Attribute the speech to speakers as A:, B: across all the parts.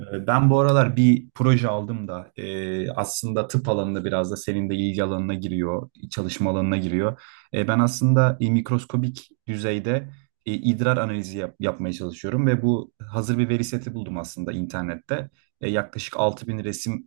A: Ben bu aralar bir proje aldım da aslında tıp alanında biraz da senin de ilgi alanına giriyor, çalışma alanına giriyor. Ben aslında mikroskobik düzeyde idrar analizi yapmaya çalışıyorum ve bu hazır bir veri seti buldum aslında internette. Yaklaşık 6.000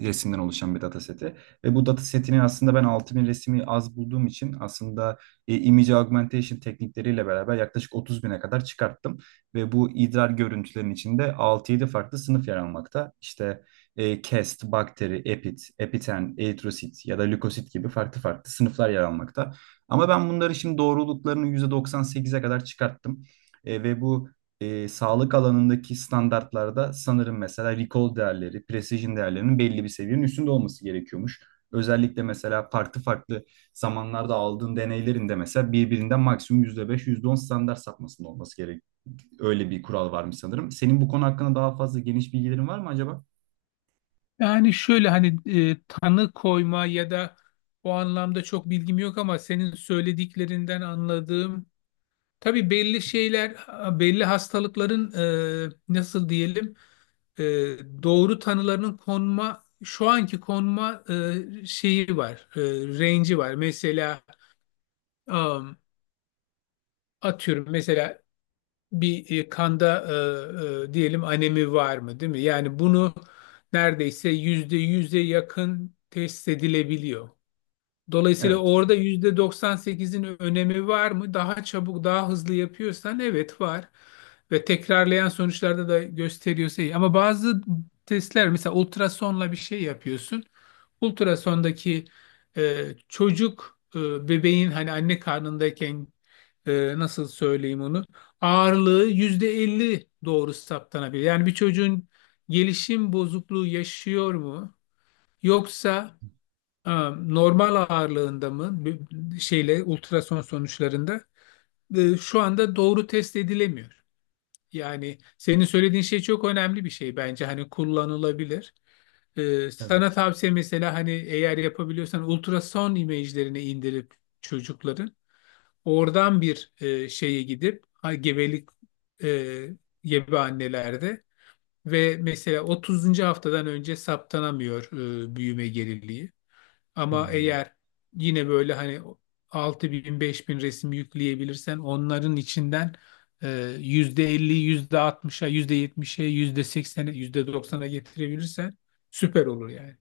A: resimden oluşan bir dataseti. Ve bu datasetini aslında ben 6.000 resmi az bulduğum için aslında image augmentation teknikleriyle beraber yaklaşık 30 bine kadar çıkarttım. Ve bu idrar görüntülerin içinde altı yedi farklı sınıf yer almakta. İşte cast, bakteri, epit, epiten, eritrosit ya da lökosit gibi farklı farklı sınıflar yer almakta. Ama ben bunları şimdi doğruluklarını %98'e kadar çıkarttım. Ve bu sağlık alanındaki standartlarda sanırım mesela recall değerleri, precision değerlerinin belli bir seviyenin üstünde olması gerekiyormuş. Özellikle mesela farklı farklı zamanlarda aldığın deneylerin de mesela birbirinden maksimum %5, yüzde on standart sapmasında olması gerek. Öyle bir kural varmış sanırım. Senin bu konu hakkında daha fazla geniş bilgilerin var mı acaba?
B: Yani şöyle hani tanı koyma ya da o anlamda çok bilgim yok ama senin söylediklerinden anladığım tabii belli şeyler belli hastalıkların nasıl diyelim e, doğru tanılarının konma şu anki konma şeyi var range'i var. Mesela am, atıyorum mesela bir kanda diyelim anemi var mı değil mi? Yani bunu neredeyse %100'e yakın test edilebiliyor. Dolayısıyla
A: Evet,
B: orada %98'in önemi var mı? Daha çabuk, daha hızlı yapıyorsan evet var. Ve tekrarlayan sonuçlarda da gösteriyorsa iyi. Ama bazı testler mesela ultrasonla bir şey yapıyorsun. Ultrasondaki e, çocuk bebeğin hani anne karnındayken nasıl söyleyeyim onu ağırlığı %50 doğru saptanabilir. Yani bir çocuğun gelişim bozukluğu yaşıyor mu? Yoksa normal ağırlığında mı şeyle ultrason sonuçlarında şu anda doğru test edilemiyor. Yani senin söylediğin şey çok önemli bir şey bence hani kullanılabilir. Sana
A: evet.
B: tavsiye mesela hani eğer yapabiliyorsan ultrason imajlarını indirip çocukların oradan bir şeye gidip ha, gebelik e, gebe annelerde ve mesela 30. haftadan önce saptanamıyor büyüme geriliği. Ama
A: Hmm.
B: eğer yine böyle hani 6.000 bin resim yükleyebilirsen onların içinden e, %50, %60'a, %70'e, %80'e, %90'a getirebilirsen süper olur yani.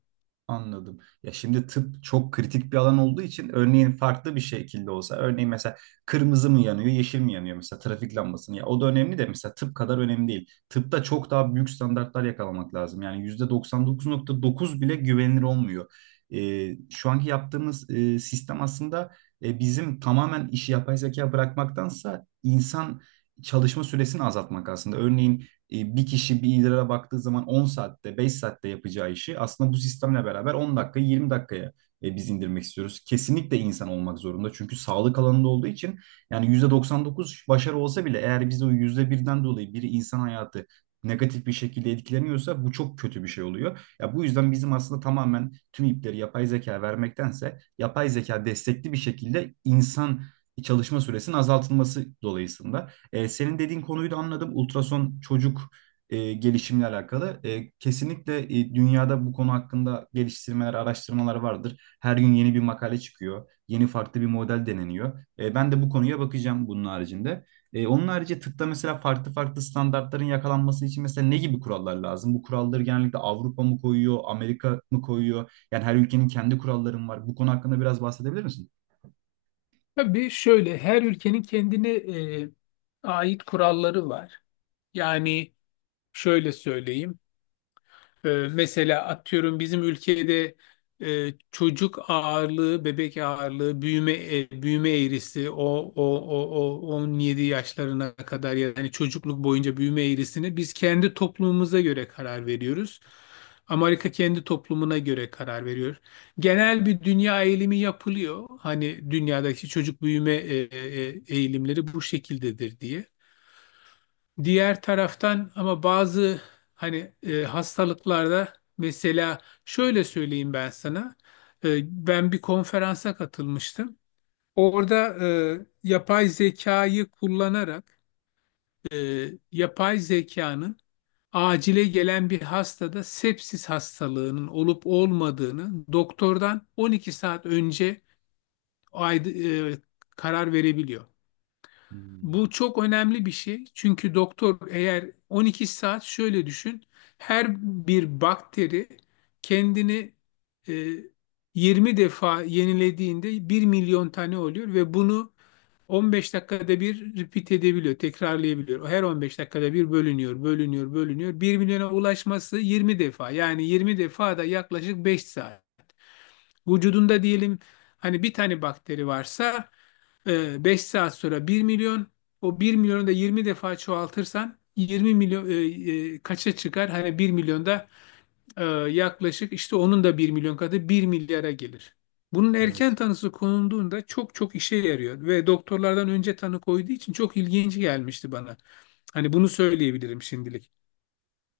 A: Anladım. Ya şimdi tıp çok kritik bir alan olduğu için örneğin farklı bir şekilde olsa örneğin mesela kırmızı mı yanıyor yeşil mi yanıyor mesela trafik lambasını ya o da önemli de mesela tıp kadar önemli değil. Tıpta çok daha büyük standartlar yakalamak lazım. Yani %99,9 bile güvenilir olmuyor. Şu anki yaptığımız sistem aslında bizim tamamen işi yapay zeka bırakmaktansa insan çalışma süresini azaltmak aslında. Örneğin bir kişi bir idrara baktığı zaman 10 saatte, 5 saatte yapacağı işi aslında bu sistemle beraber 10 dakika, 20 dakikaya biz indirmek istiyoruz. Kesinlikle insan olmak zorunda. Çünkü sağlık alanında olduğu için yani %99 başarı olsa bile eğer biz o %1'den dolayı biri insan hayatı negatif bir şekilde etkileniyorsa bu çok kötü bir şey oluyor. Ya bu yüzden bizim aslında tamamen tüm ipleri yapay zeka vermektense yapay zeka destekli bir şekilde insan çalışma süresinin azaltılması dolayısıyla. Senin dediğin konuyu da anladım. Ultrason çocuk gelişimle alakalı. Kesinlikle dünyada bu konu hakkında geliştirmeler, araştırmalar vardır. Her gün yeni bir makale çıkıyor. Yeni farklı bir model deneniyor. Ben de bu konuya bakacağım bunun haricinde. Onun harici tıpta mesela farklı farklı standartların yakalanması için mesela ne gibi kurallar lazım? Bu kuralları genellikle Avrupa mı koyuyor, Amerika mı koyuyor? Yani her ülkenin kendi kuralları mı var? Bu konu hakkında biraz bahsedebilir misin?
B: Tabii şöyle her ülkenin kendine e, ait kuralları var. Yani şöyle söyleyeyim. Mesela atıyorum bizim ülkede çocuk ağırlığı, bebek ağırlığı, büyüme büyüme eğrisi o 17 yaşlarına kadar yani çocukluk boyunca büyüme eğrisini biz kendi toplumumuza göre karar veriyoruz. Amerika kendi toplumuna göre karar veriyor. Genel bir dünya eğilimi yapılıyor. Hani dünyadaki çocuk büyüme eğilimleri bu şekildedir diye. Diğer taraftan ama bazı hani hastalıklarda mesela şöyle söyleyeyim ben sana. Ben bir konferansa katılmıştım. Orada yapay zekayı kullanarak e, yapay zekanın acile gelen bir hastada sepsis hastalığının olup olmadığını doktordan 12 saat önce ayd- e, karar verebiliyor.
A: Hmm,
B: Bu çok önemli bir şey. Çünkü doktor eğer 12 saat şöyle düşün. Her bir bakteri kendini e, 20 defa yenilediğinde 1 milyon tane oluyor ve bunu 15 dakikada bir repeat edebiliyor, tekrarlayabiliyor. Her 15 dakikada bir bölünüyor, bölünüyor, bölünüyor. 1 milyona ulaşması 20 defa. Yani 20 defa da yaklaşık 5 saat. Vücudunda diyelim hani bir tane bakteri varsa 5 saat sonra 1 milyon. O 1 milyonu da 20 defa çoğaltırsan 20 milyon kaça çıkar? Hani 1 milyonda e, yaklaşık işte onun da 1 milyon katı 1 milyara gelir. Bunun erken
A: evet.
B: tanısı konulduğunda çok çok işe yarıyor ve doktorlardan önce tanı koyduğu için çok ilginç gelmişti bana. Hani bunu söyleyebilirim şimdilik.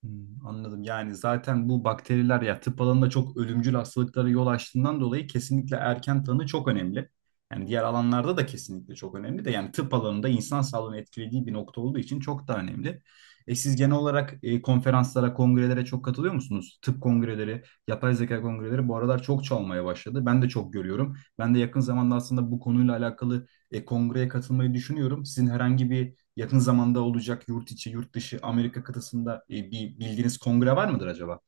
A: Hmm, anladım. Yani zaten bu bakteriler ya tıp alanında çok ölümcül hastalıklara yol açtığından dolayı kesinlikle erken tanı çok önemli. Yani diğer alanlarda da kesinlikle çok önemli de yani tıp alanında insan sağlığını etkilediği bir nokta olduğu için çok da önemli. Siz genel olarak konferanslara, kongrelere çok katılıyor musunuz? Tıp kongreleri, yapay zeka kongreleri bu aralar çok çalmaya başladı. Ben de çok görüyorum. Ben de yakın zamanda aslında bu konuyla alakalı kongreye katılmayı düşünüyorum. Sizin herhangi bir yakın zamanda olacak yurt içi, yurt dışı Amerika kıtasında bir bildiğiniz kongre var mıdır acaba?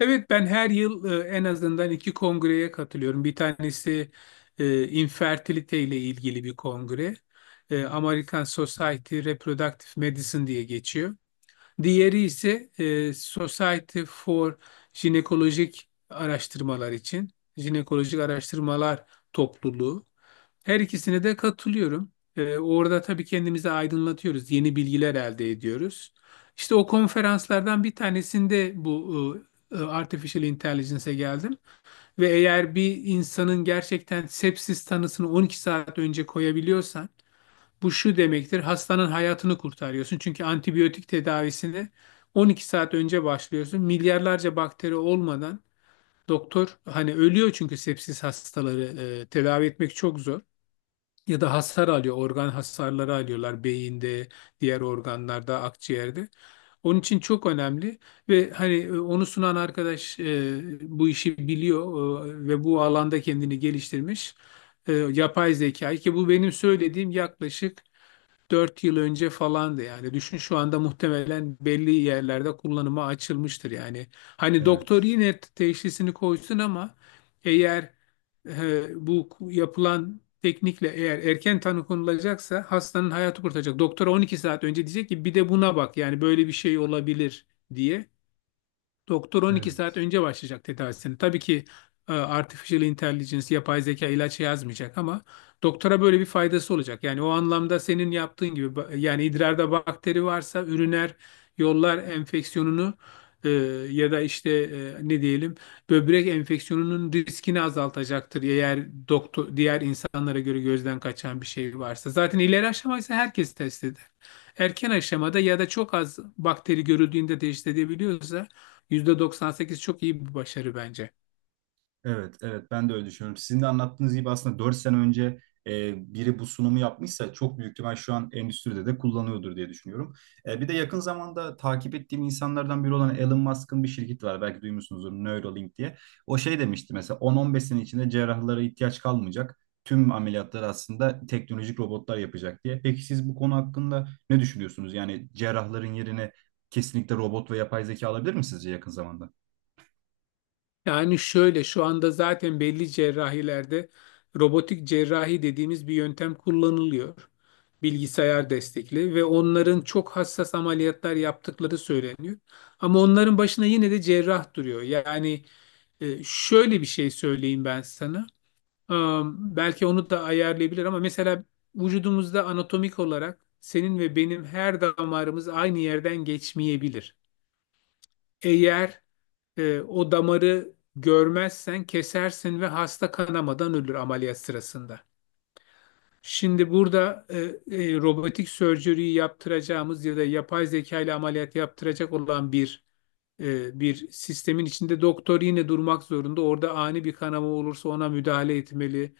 B: Evet, ben her yıl en azından iki kongreye katılıyorum. Bir tanesi infertilite ile ilgili bir kongre. American Society Reproductive Medicine diye geçiyor. Diğeri ise Society for Jinekolojik Araştırmalar için Jinekolojik Araştırmalar Topluluğu. Her ikisine de katılıyorum. Orada tabii kendimizi aydınlatıyoruz, yeni bilgiler elde ediyoruz. İşte o konferanslardan bir tanesinde bu Artificial Intelligence'e geldim ve eğer bir insanın gerçekten sepsis tanısını 12 saat önce koyabiliyorsan bu şu demektir, hastanın hayatını kurtarıyorsun. Çünkü antibiyotik tedavisini 12 saat önce başlıyorsun. Milyarlarca bakteri olmadan doktor hani ölüyor çünkü sepsis hastaları tedavi etmek çok zor. Ya da hasar alıyor, organ hasarları alıyorlar beyinde, diğer organlarda, akciğerde. Onun için çok önemli ve hani onu sunan arkadaş bu işi biliyor ve bu alanda kendini geliştirmiş. Yapay zekayı ki bu benim söylediğim yaklaşık 4 yıl önce falandı yani. Düşün, şu anda muhtemelen belli yerlerde kullanıma açılmıştır yani. Hani doktor
A: Evet.
B: yine teşhisini koysun ama eğer bu yapılan teknikle eğer erken tanı konulacaksa hastanın hayatı kurtaracak. Doktora 12 saat önce diyecek ki bir de buna bak yani böyle bir şey olabilir diye. Doktor 12 saat
A: Evet.
B: önce başlayacak tedavisini. Tabii ki artificial intelligence, yapay zeka ilaç yazmayacak ama doktora böyle bir faydası olacak. Yani o anlamda senin yaptığın gibi yani idrarda bakteri varsa üriner yollar enfeksiyonunu e, ya da işte ne diyelim böbrek enfeksiyonunun riskini azaltacaktır eğer doktor diğer insanlara göre gözden kaçan bir şey varsa. Zaten ileri aşamaysa herkes test eder. Erken aşamada ya da çok az bakteri görüldüğünde test edebiliyorsa %98 çok iyi bir başarı bence.
A: Evet, evet ben de öyle düşünüyorum. Sizin de anlattığınız gibi aslında 4 sene önce biri bu sunumu yapmışsa çok büyük ihtimal şu an endüstride de kullanıyordur diye düşünüyorum. Bir de yakın zamanda takip ettiğim insanlardan biri olan Elon Musk'ın bir şirketi var. Belki duymuşsunuzdur Neuralink diye. O şey demişti mesela 10-15 sene içinde cerrahlara ihtiyaç kalmayacak. Tüm ameliyatları aslında teknolojik robotlar yapacak diye. Peki siz bu konu hakkında ne düşünüyorsunuz? Yani cerrahların yerine kesinlikle robot ve yapay zeka alabilir mi sizce yakın zamanda?
B: Yani şöyle, şu anda zaten belli cerrahilerde robotik cerrahi dediğimiz bir yöntem kullanılıyor. Bilgisayar destekli ve onların çok hassas ameliyatlar yaptıkları söyleniyor. Ama onların başına yine de cerrah duruyor. Yani şöyle bir şey söyleyeyim ben sana. Belki onu da ayarlayabilir ama mesela vücudumuzda anatomik olarak senin ve benim her damarımız aynı yerden geçmeyebilir. Eğer o damarı görmezsen kesersin ve hasta kanamadan ölür ameliyat sırasında. Şimdi burada robotik sörceriyi yaptıracağımız ya da yapay zeka ile ameliyat yaptıracak olan bir sistemin içinde doktor yine durmak zorunda. Orada ani bir kanama olursa ona müdahale etmeli.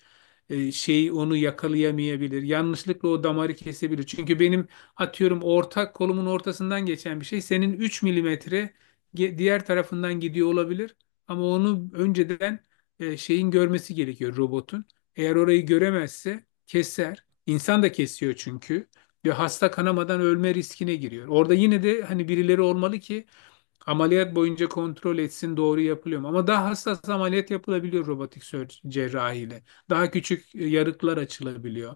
B: Şeyi onu yakalayamayabilir. Yanlışlıkla o damarı kesebilir. Çünkü benim atıyorum ortak kolumun ortasından geçen bir şey senin 3 mm diğer tarafından gidiyor olabilir. Ama onu önceden şeyin görmesi gerekiyor robotun. Eğer orayı göremezse keser. İnsan da kesiyor çünkü. Ve hasta kanamadan ölme riskine giriyor. Orada yine de hani birileri olmalı ki ameliyat boyunca kontrol etsin doğru yapılıyor mu. Ama daha hassas ameliyat yapılabiliyor robotik cerrahiyle. Daha küçük yarıklar açılabiliyor.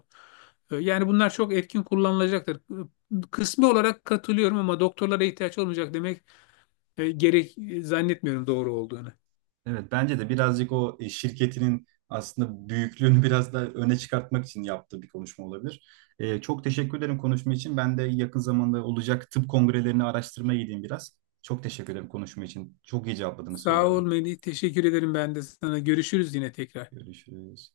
B: Yani bunlar çok etkin kullanılacaktır. Kısmi olarak katılıyorum ama doktorlara ihtiyaç olmayacak demek gerek zannetmiyorum doğru olduğunu.
A: Evet bence de birazcık o şirketinin aslında büyüklüğünü biraz da öne çıkartmak için yaptığı bir konuşma olabilir. Çok teşekkür ederim konuşma için. Ben de yakın zamanda olacak tıp kongrelerini araştırmaya gideyim biraz. Çok teşekkür ederim konuşma için. Çok iyi cevapladınız
B: Sağ ol
A: sorularımı.
B: Melih. Teşekkür ederim ben de sana. Görüşürüz yine tekrar.
A: Görüşürüz.